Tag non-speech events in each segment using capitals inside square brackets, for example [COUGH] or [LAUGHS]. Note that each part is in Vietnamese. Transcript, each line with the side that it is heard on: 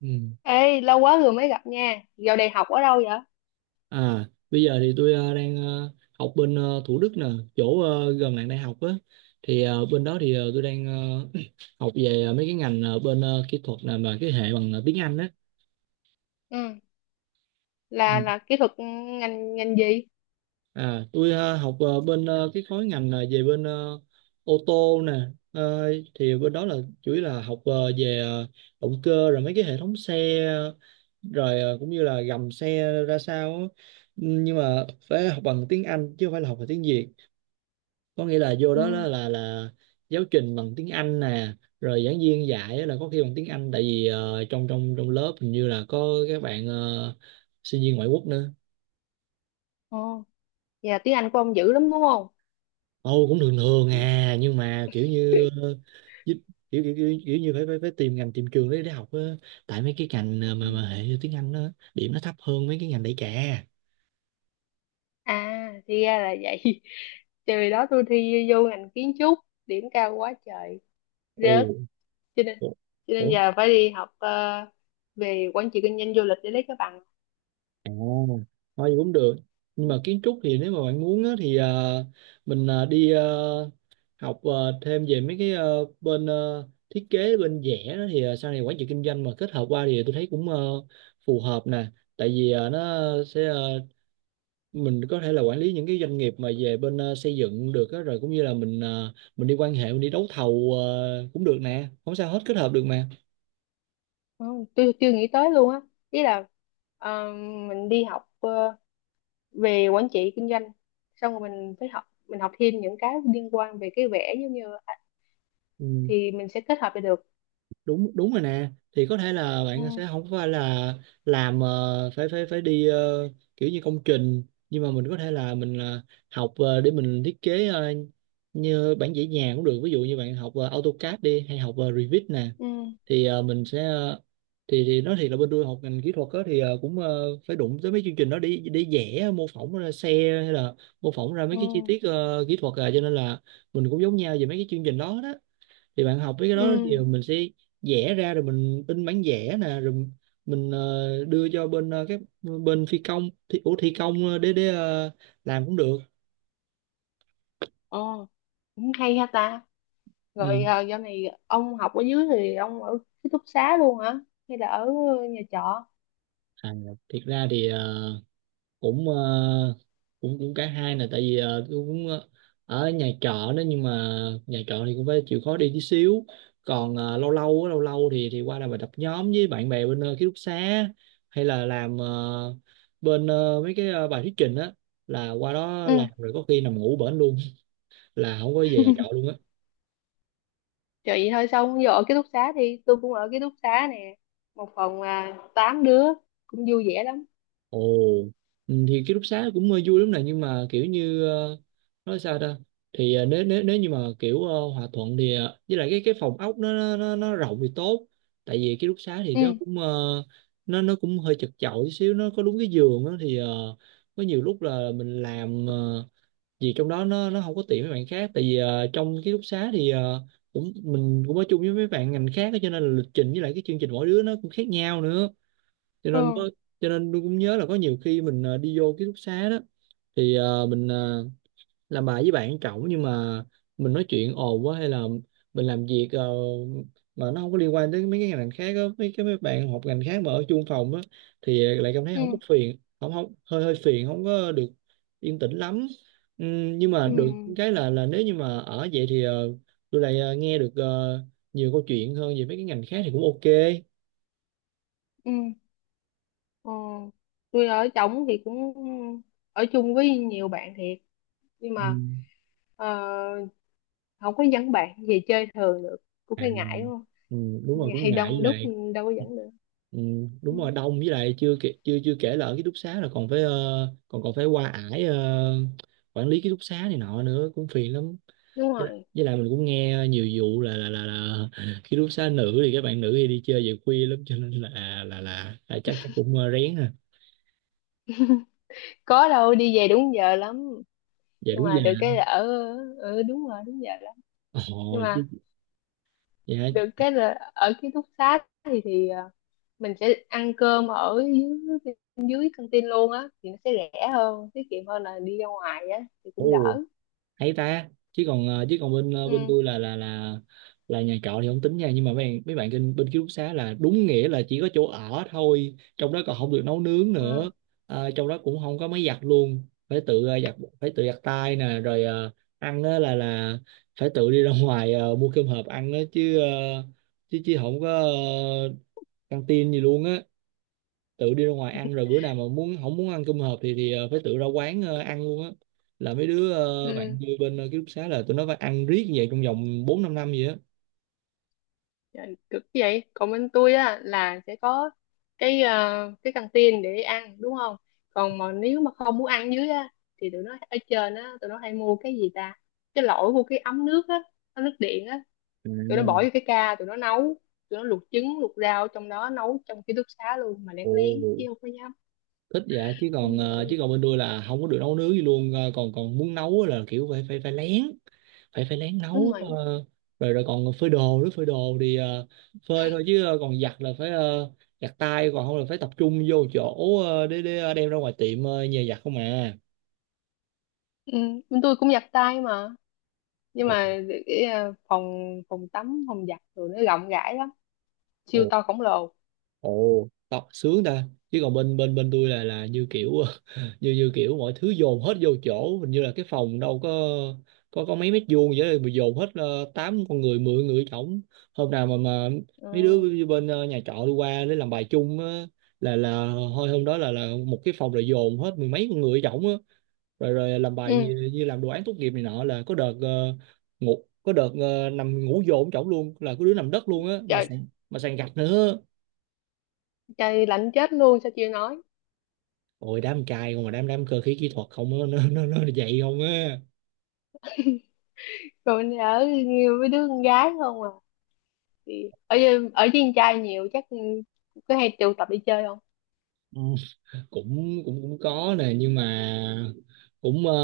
right: Ừ.
left: Ê, lâu quá rồi mới gặp nha. Dạo này học ở đâu vậy?
right: À, bây giờ thì tôi đang học bên Thủ Đức nè, chỗ gần lại đại học á. Thì bên đó thì tôi đang [CLEARS THROAT] học về mấy cái ngành bên kỹ thuật nè, mà cái hệ bằng tiếng Anh á.
left: Ừ, là
right: Ừ.
left: là kỹ thuật ngành ngành gì?
right: À, tôi học bên cái khối ngành là về bên ô tô nè. Ờ, thì bên đó là chủ yếu là học về động cơ, rồi mấy cái hệ thống xe rồi cũng như là gầm xe ra sao á. Nhưng mà phải học bằng tiếng Anh chứ không phải là học bằng tiếng Việt, có nghĩa là vô đó
left: Ừ,
right: là giáo trình bằng tiếng Anh nè, rồi giảng viên dạy á là có khi bằng tiếng Anh, tại vì trong trong trong lớp hình như là có các bạn sinh viên ngoại quốc nữa.
left: ồ, vậy là tiếng Anh của ông dữ lắm đúng không?
right: Ồ, cũng thường thường
left: Ừ.
right: à, nhưng mà kiểu như giúp- kiểu như phải, phải phải tìm ngành tìm trường để học á, tại mấy cái ngành mà
left: Ừ.
right: mà hệ tiếng Anh đó điểm nó thấp hơn mấy cái ngành đại trà.
left: À, thì ra là vậy. [LAUGHS] Trời đó tôi thi vô ngành kiến trúc, điểm cao quá trời,
right: Ồ.
left: rớt. Cho nên
right: Ủa,
left: cho nên
right: ủa.
left: giờ phải đi học về quản trị kinh doanh du lịch để lấy cái bằng.
right: À, thôi gì cũng được, nhưng mà kiến trúc thì nếu mà bạn muốn á, thì mình đi học thêm về mấy cái bên thiết kế bên vẽ đó, thì sau này quản trị kinh doanh mà kết hợp qua thì tôi thấy cũng phù hợp nè, tại vì nó sẽ mình có thể là quản lý những cái doanh nghiệp mà về bên xây dựng được á, rồi cũng như là mình đi quan hệ, mình đi đấu thầu cũng được nè, không sao hết, kết hợp được mà.
left: Ừ, tôi chưa nghĩ tới luôn á. Ý là ờ, mình đi học về quản trị kinh doanh, xong rồi mình phải học, mình học thêm những cái liên quan về cái vẽ giống như,
right: Ừ.
left: thì mình sẽ kết hợp lại được.
right: đúng đúng rồi nè, thì có thể là bạn
left: Ừ.
right: sẽ không phải là làm phải phải phải đi kiểu như công trình, nhưng mà mình có thể là mình là học để mình thiết kế như bản vẽ nhà cũng được, ví dụ như bạn học AutoCAD đi, hay học Revit nè,
left: Ừ.
right: thì mình sẽ thì nói thiệt là bên tôi học ngành kỹ thuật á, thì cũng phải đụng tới mấy chương trình đó để vẽ mô phỏng ra xe, hay là mô phỏng ra
left: Ừ.
right: mấy cái chi tiết kỹ thuật à, cho nên là mình cũng giống nhau về mấy cái chương trình đó đó, thì bạn học với cái đó thì
left: Ừ.
right: mình sẽ vẽ ra rồi mình in bản vẽ nè, rồi mình đưa cho bên các bên phi công thi, ủa, thi công để làm cũng được.
left: Ồ, cũng hay ha ta. Rồi
right: Ừ.
left: à, giờ này ông học ở dưới thì ông ở ký túc xá luôn hả, hay là ở nhà trọ?
right: À, thiệt ra thì cũng ờ, cũng cũng cả hai nè, tại vì tôi cũng ở nhà trọ đó, nhưng mà nhà trọ thì cũng phải chịu khó đi tí xíu, còn lâu lâu á, lâu lâu thì qua làm bài tập nhóm với bạn bè bên ký túc xá, hay là làm bên mấy cái bài thuyết trình á, là qua đó
left: Ừ.
right: làm rồi có khi nằm ngủ bển luôn, là không có về nhà trọ luôn á.
left: Trời, vậy thôi. Xong giờ ở ký túc xá thì tôi cũng ở ký túc xá nè, một phòng à, tám đứa, cũng vui vẻ lắm.
right: Ồ. Ừ, thì ký túc xá cũng vui lắm nè, nhưng mà kiểu như nói sao ta, thì nếu nếu nếu như mà kiểu hòa thuận thì với lại cái phòng ốc nó rộng thì tốt, tại vì ký túc xá thì nó
left: Ừ.
right: cũng nó cũng hơi chật chội tí xíu, nó có đúng cái giường đó, thì có nhiều lúc là mình làm gì trong đó nó không có tiện với bạn khác, tại vì trong ký túc xá thì cũng mình cũng ở chung với mấy bạn ngành khác á, cho nên là lịch trình với lại cái chương trình mỗi đứa nó cũng khác nhau nữa. cho nên
left: Ừ.
right: có cho nên tôi cũng nhớ là có nhiều khi mình đi vô ký túc xá đó, thì mình làm bài với bạn cậu, nhưng mà mình nói chuyện ồn quá, hay là mình làm việc mà nó không có liên quan tới mấy cái ngành khác đó, mấy bạn học ngành khác mà ở chung phòng á, thì lại cảm thấy
left: Ừ.
right: không có phiền, không không hơi hơi phiền, không có được yên tĩnh lắm. Nhưng mà được
left: Ừ.
right: cái là nếu như mà ở vậy thì tôi lại nghe được nhiều câu chuyện hơn về mấy cái ngành khác, thì cũng ok.
left: Ừ. Ờ, tôi ở trỏng thì cũng ở chung với nhiều bạn thiệt, nhưng
right: Ừ.
left: mà ờ, không có dẫn bạn về chơi thường được, cũng
right: À,
left: hơi ngại đúng
right: ừ, đúng
left: không,
right: rồi, cũng
left: hay
right: ngại, với
left: đông đúc,
right: lại
left: đâu có dẫn được.
right: ừ, đúng
left: Ừ,
right: rồi, đông, với lại chưa kể là ở ký túc xá là còn phải còn còn phải qua ải quản lý ký túc xá này nọ nữa, cũng phiền lắm.
left: đúng
right: với lại,
left: rồi.
right: với lại mình cũng nghe nhiều vụ là ký túc xá nữ thì các bạn nữ thì đi chơi về khuya lắm, cho nên là chắc chắc cũng rén ha,
left: Có đâu, đi về đúng giờ lắm.
right: về
left: Nhưng
right: đúng
left: mà
right: giờ.
left: được cái là ở, ừ, đúng rồi, đúng giờ lắm. Nhưng
right: Ồ chứ.
left: mà
right: Dạ.
left: được cái là ở ký túc xá thì mình sẽ ăn cơm ở dưới dưới căng tin luôn á, thì nó sẽ rẻ hơn, tiết kiệm hơn là đi ra ngoài á, thì
right: Ồ,
left: cũng đỡ.
right: hay ta. Chứ còn bên
left: Ừ.
right: tôi là nhà trọ thì không tính nha, nhưng mà mấy bạn bên bên ký túc xá là đúng nghĩa là chỉ có chỗ ở thôi, trong đó còn không được nấu nướng
left: Ờ.
right: nữa. Trong đó cũng không có máy giặt luôn, phải tự giặt, phải tự giặt tay nè, rồi ăn á là phải tự đi ra [LAUGHS] ngoài mua cơm hộp ăn á, chứ không có căng tin gì luôn á, tự đi ra ngoài ăn, rồi bữa nào mà muốn không muốn ăn cơm hộp thì phải tự ra quán ăn luôn á, là mấy đứa bạn
left: Ừ.
right: tôi bên ký túc xá là tụi nó phải ăn riết như vậy trong vòng bốn năm năm gì á.
left: Trời, cực vậy. Còn bên tôi á là sẽ có cái cái căng tin để ăn đúng không. Còn mà nếu mà không muốn ăn dưới á, thì tụi nó ở trên á tụi nó hay mua cái gì ta, cái lỗi mua cái ấm nước á, ấm nước điện á,
right: À,
left: tụi nó bỏ vô cái ca tụi nó nấu, tụi nó luộc trứng luộc rau trong đó, nấu trong ký túc xá luôn mà lén lén chứ
right: ồ,
left: không có dám.
right: thích. Dạ. chứ
left: Đúng
right: còn ờ, chứ
left: rồi.
right: còn bên tôi là không có được nấu nướng gì luôn. Ờ, còn còn muốn nấu á là kiểu phải phải phải lén, phải phải lén
left: Đúng
right: nấu
left: rồi.
right: rồi rồi còn phơi đồ nữa, phơi đồ thì phơi thôi, chứ còn giặt là phải giặt tay, còn không là phải tập trung vô chỗ để đem ra ngoài tiệm nhờ giặt không à.
left: Ừ. Bên tôi cũng giặt tay mà, nhưng
right: Ồ.
left: mà cái phòng phòng tắm, phòng giặt tụi nó rộng rãi lắm,
right: Ồ.
left: siêu to khổng lồ.
right: Ồ, đó, sướng ta. Chứ còn bên bên bên tôi là như kiểu [LAUGHS] như như kiểu mọi thứ dồn hết vô chỗ, hình như là cái phòng đâu có mấy mét vuông vậy đó, mà dồn hết 8 con người, 10 người trỏng. Hôm nào mà mấy đứa
left: Ừ.
right: bên nhà trọ đi qua để làm bài chung á, là thôi hôm đó là một cái phòng rồi dồn hết mười mấy con người trỏng á. Rồi rồi làm bài
left: Ừ.
right: như làm đồ án tốt nghiệp này nọ, là có đợt nằm ngủ dồn trỏng luôn, là có đứa nằm đất luôn á, mà
left: Trời,
right: sàn mà sàn gạch nữa.
left: trời lạnh chết luôn sao chưa nói.
right: Ôi, đám trai không, mà đám đám cơ khí kỹ thuật không á, nó vậy không á.
left: Rồi mình ở nhiều với đứa con gái không à? Ở với con trai nhiều chắc cứ hay tụ tập đi chơi không?
right: Ừ. cũng cũng cũng có nè, nhưng mà cũng ờ,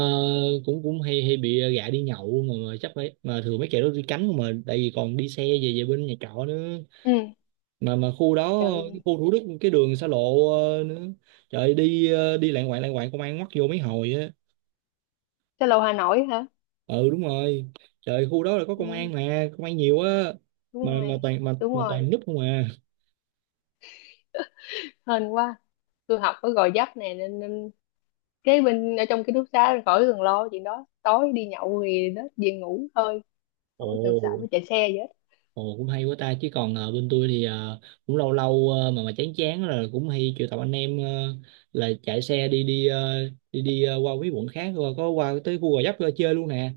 right: cũng cũng hay hay bị gạ đi nhậu, mà chắc phải mà thường mấy kẻ đó đi cánh không mà, tại vì còn đi xe về về bên nhà trọ nữa.
left: Ừ.
right: Mà khu đó, cái
left: Trời,
right: khu Thủ Đức, cái đường xa lộ nữa. Trời ơi, đi đi lạng quạng lạng quạng, công an ngoắt vô mấy hồi á.
left: sao lâu Hà Nội hả?
right: Ừ, đúng rồi. Trời ơi, khu đó là có
left: Ừ,
right: công an, mà công an nhiều á.
left: đúng
right: mà mà
left: rồi.
right: toàn mà
left: Đúng
right: mà
left: rồi.
right: toàn núp không à.
left: Hên quá, tôi học ở Gò Vấp nè, nên, nên cái bên ở trong ký túc xá khỏi cần lo chuyện đó, tối đi nhậu thì đó về ngủ thôi,
right: Ồ.
left: khỏi cần sợ phải chạy xe vậy hết.
right: Ồ, cũng hay quá ta. Chứ còn bên tôi thì cũng lâu lâu mà chán chán rồi, cũng hay triệu tập anh em là chạy xe đi đi ờ, đi đi qua mấy quận khác, rồi có qua tới khu Gò Vấp chơi luôn nè.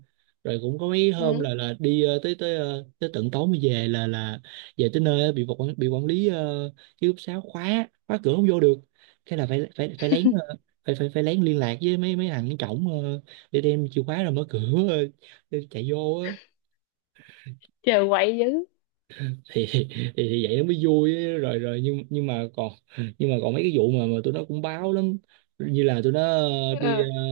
right: Rồi cũng có mấy hôm
left: Ừ.
right: là đi tới tới ờ, tới tận tối mới về, là về tới nơi á, bị quản lý ký túc xá khóa khóa cửa không vô được, cái là phải phải phải lén phải phải phải lén liên lạc với mấy mấy thằng cái cổng để đem chìa khóa rồi mở cửa ờ, để chạy vô á,
left: Chờ quậy dữ.
right: thì, thì thì vậy nó mới vui ấy. Rồi rồi nhưng mà còn mấy cái vụ mà tụi nó cũng báo lắm. Như là tụi nó đi
left: Ừ.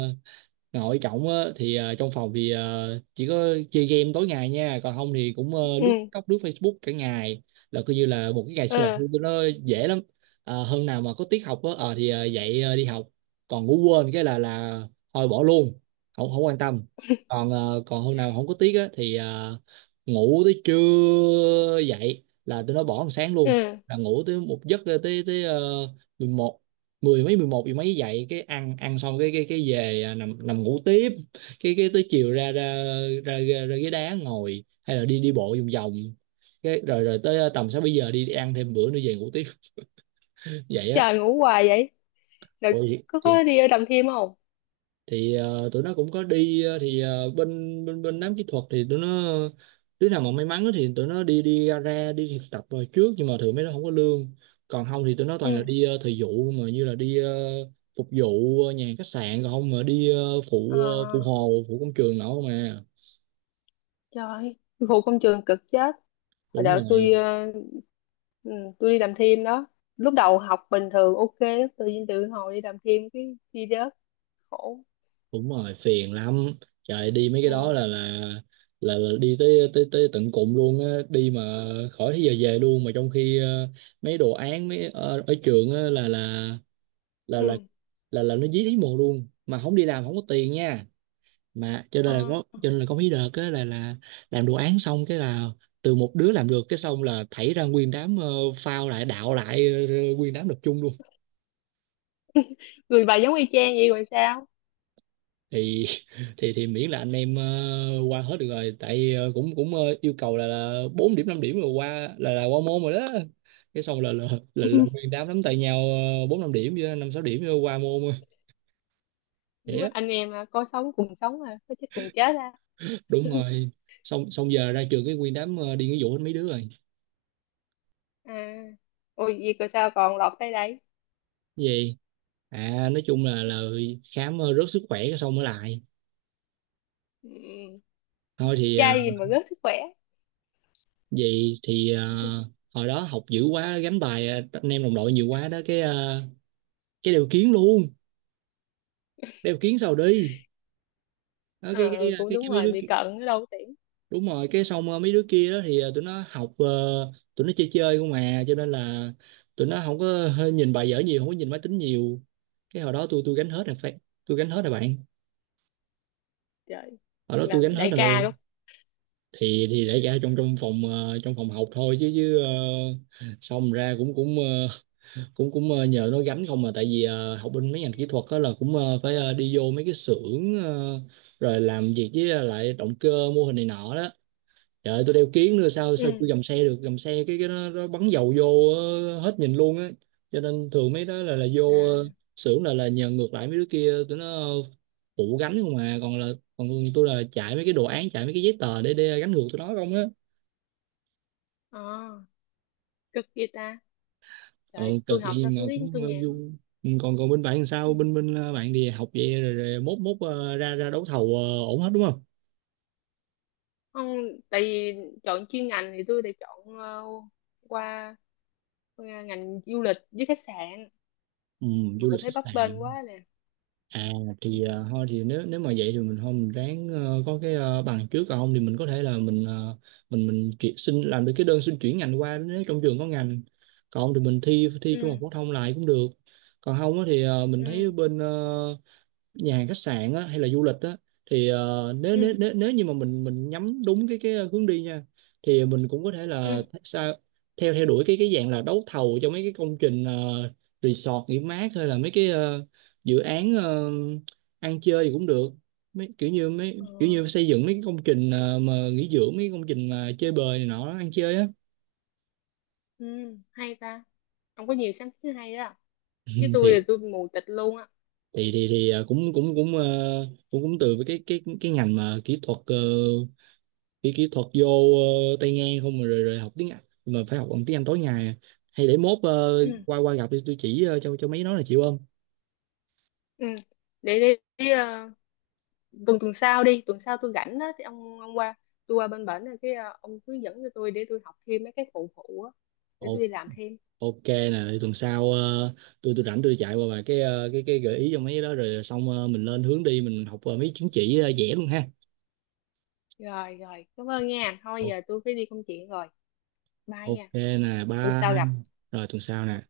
right: nội trọng á, thì trong phòng thì chỉ có chơi game tối ngày nha, còn không thì cũng lướt
left: Ừ.
right: TikTok, lướt Facebook cả ngày. Là coi như là một cái ngày sinh hoạt
left: Ừ.
right: của tôi nó dễ lắm. Hôm nào mà có tiết học á thì dậy đi học. Còn ngủ quên cái là thôi bỏ luôn, không không quan tâm. Còn hôm nào mà không có tiết á thì ngủ tới trưa dậy là tôi nó bỏ ăn sáng luôn.
left: Ừ.
right: Là ngủ tới một giấc, tới tới mười mấy, mười một gì mấy dậy cái ăn ăn xong cái về à, nằm nằm ngủ tiếp. Cái tới chiều ra ra ra ra, ra ghế đá ngồi hay là đi đi bộ vòng vòng. Cái rồi rồi tới à, tầm sáu bảy giờ đi ăn thêm bữa nữa về ngủ tiếp. [LAUGHS] Vậy á.
left: Trời, ngủ hoài vậy. Rồi
right: Ôi thì
left: có đi ở đầm thêm không?
right: tụi nó cũng có đi, thì bên bên bên đám kỹ thuật thì tụi nó, đứa nào mà may mắn á thì tụi nó đi đi gara, đi thực tập rồi trước, nhưng mà thường mấy đứa không có lương. Còn không thì tụi nó toàn là
left: Ừ.
right: đi thời vụ, mà như là đi phục vụ nhà hàng khách sạn, còn không mà đi phụ phụ
left: À,
right: hồ, phụ công trường nọ không à.
left: trời, phụ công trường cực chết. Hồi
right: Đúng
left: đợt tôi
right: rồi.
left: ừ, tôi đi đầm thêm đó, lúc đầu học bình thường ok, tự nhiên tự hồi đi đầm thêm cái đi rớt, khổ.
right: Đúng rồi, phiền lắm. Trời, đi mấy cái đó
left: Ừ.
right: là đi tới tới tới tận cùng luôn á đi, mà khỏi tới giờ về luôn. Mà trong khi mấy đồ án mấy ở trường á là là
left: Ừ.
right: là nó dí lý mù luôn, mà không đi làm không có tiền nha. Mà cho nên là
left: Ờ.
right: có cho nên là có mấy đợt á là làm đồ án xong cái là từ một đứa làm được, cái xong là thảy ra nguyên đám, phao lại, đạo lại, nguyên đám nộp chung luôn.
left: Người bà giống y chang vậy rồi sao.
right: Thì thì thì miễn là anh em qua hết được rồi, tại cũng cũng ờ, yêu cầu là 4 điểm, 5 điểm rồi qua là qua môn rồi đó. Cái xong là nguyên
left: [LAUGHS]
right: đám nắm tay nhau, bốn năm điểm với năm sáu điểm rồi qua môn rồi. Vậy
left: Đúng
right: á.
left: rồi, anh em à, có sống cùng sống à, có chết cùng chết à.
right: Đúng rồi. Xong xong giờ ra trường cái nguyên đám đi nghĩa vụ hết mấy đứa rồi.
left: À, ôi gì cơ, sao còn lọt tới đây?
right: Gì? À, nói chung là khám rớt sức khỏe cái xong mới lại.
left: Ừ.
right: Thôi thì
left: Trai gì mà rớt sức khỏe.
right: vậy thì hồi đó học dữ quá, gánh bài anh em đồng đội nhiều quá đó cái cái đều kiến luôn. Đeo kiến sao đi. Đó, cái, cái
left: Ờ, cũng
right: cái cái
left: đúng
right: mấy
left: rồi,
right: đứa
left: bị cận ở đâu có tiễn.
right: đúng rồi. Cái xong mấy đứa kia đó thì tụi nó học, tụi nó chơi chơi không, mà cho nên là tụi nó không có nhìn bài vở nhiều, không có nhìn máy tính nhiều. Cái hồi đó tôi gánh hết rồi phải, tôi gánh hết rồi bạn,
left: Trời,
right: hồi đó tôi gánh
left: làm
right: hết
left: đại ca
right: rồi.
left: luôn.
right: Thì để ra trong trong phòng ờ, trong phòng học thôi, chứ chứ ờ, xong ra cũng cũng ờ, nhờ nó gánh không, mà tại vì học bên mấy ngành kỹ thuật đó là cũng phải đi vô mấy cái xưởng, rồi làm việc với lại động cơ, mô hình này nọ đó. Trời ơi, tôi đeo kiếng nữa sao sao chưa
left: Ừ.
right: gầm xe được, gầm xe cái nó bắn dầu vô hết nhìn luôn á. Cho nên thường mấy đó là vô
left: À.
right: xưởng là nhờ ngược lại mấy đứa kia, tụi nó phụ gánh không, mà còn tôi là chạy mấy cái đồ án, chạy mấy cái giấy tờ để gánh ngược tụi nó không á.
left: Ờ, cực vậy ta.
right: Ừ,
left: Trời, tôi
right: cực
left: học
right: vậy
left: ra
right: mà
left: tôi thấy
right: cũng
left: tôi nhàn
right: vui.
left: lắm.
right: Ừ, còn còn bên bạn làm sao?
left: Ừ.
right: Bên bên ờ, Bạn đi học vậy rồi, rồi mốt mốt ờ, ra ra đấu thầu ổn hết đúng không?
left: Không, tại vì chọn chuyên ngành thì tôi đã chọn qua, qua ngành du lịch với khách sạn,
right: Ừ,
left: mà
right: du lịch
left: cũng
right: khách
left: thấy bấp bênh
right: sạn.
left: quá nè.
right: À,
left: Ừ.
right: thì thôi thì nếu nếu mà vậy thì mình thôi mình ráng có cái bằng trước, còn không thì mình có thể là mình xin làm được cái đơn xin chuyển ngành qua nếu trong trường có ngành. Còn không thì mình thi thi trung học
left: Ừ.
right: phổ thông lại cũng được. Còn không á thì mình thấy
left: Ừ.
right: bên nhà hàng khách sạn á, hay là du lịch á, thì nếu nếu
left: Ừ.
right: nếu nếu như mà mình nhắm đúng cái hướng đi nha, thì mình cũng có thể là
left: Ừ.
right: th- sao theo theo đuổi cái dạng là đấu thầu cho mấy cái công trình, resort nghỉ mát, hay là mấy cái dự án, ăn chơi thì cũng được. mấy kiểu như
left: Ờ,
right: mấy kiểu như xây dựng mấy cái công trình, mà nghỉ dưỡng, mấy cái công trình mà chơi bời này nọ, ăn chơi á. [LAUGHS]
left: ừ, hay ta, không có nhiều sáng kiến hay đó,
right: Ừ,
left: chứ tôi
right: thì
left: là tôi mù tịt luôn á.
right: thì cũng cũng cũng ờ, cũng cũng từ với cái ngành mà kỹ thuật, kỹ kỹ thuật vô. Tay ngang không, mà rồi rồi học tiếng Anh mà phải học bằng tiếng Anh tối ngày à. Hay để mốt
left: Ừ.
right: qua qua gặp đi, tôi chỉ cho mấy nó là, chịu không?
left: Ừ. Để đi, tuần tuần sau đi, tuần sau tôi rảnh á thì ông qua, tôi qua bên bển rồi cái ông hướng dẫn cho tôi để tôi học thêm mấy cái phụ phụ á, để tôi
right: Ồ,
left: đi làm thêm.
right: ok nè, thì tuần sau tôi rảnh tôi chạy qua vài cái cái gợi ý cho mấy cái đó, rồi xong mình lên hướng đi, mình học mấy chứng chỉ vẽ luôn ha.
left: Rồi rồi, cảm ơn nha, thôi
right: Ồ,
left: giờ tôi phải đi công chuyện rồi, bye
right: ok
left: nha,
right: nè,
left: tuần
right: bye.
left: sau gặp.
right: Rồi tuần sau nè.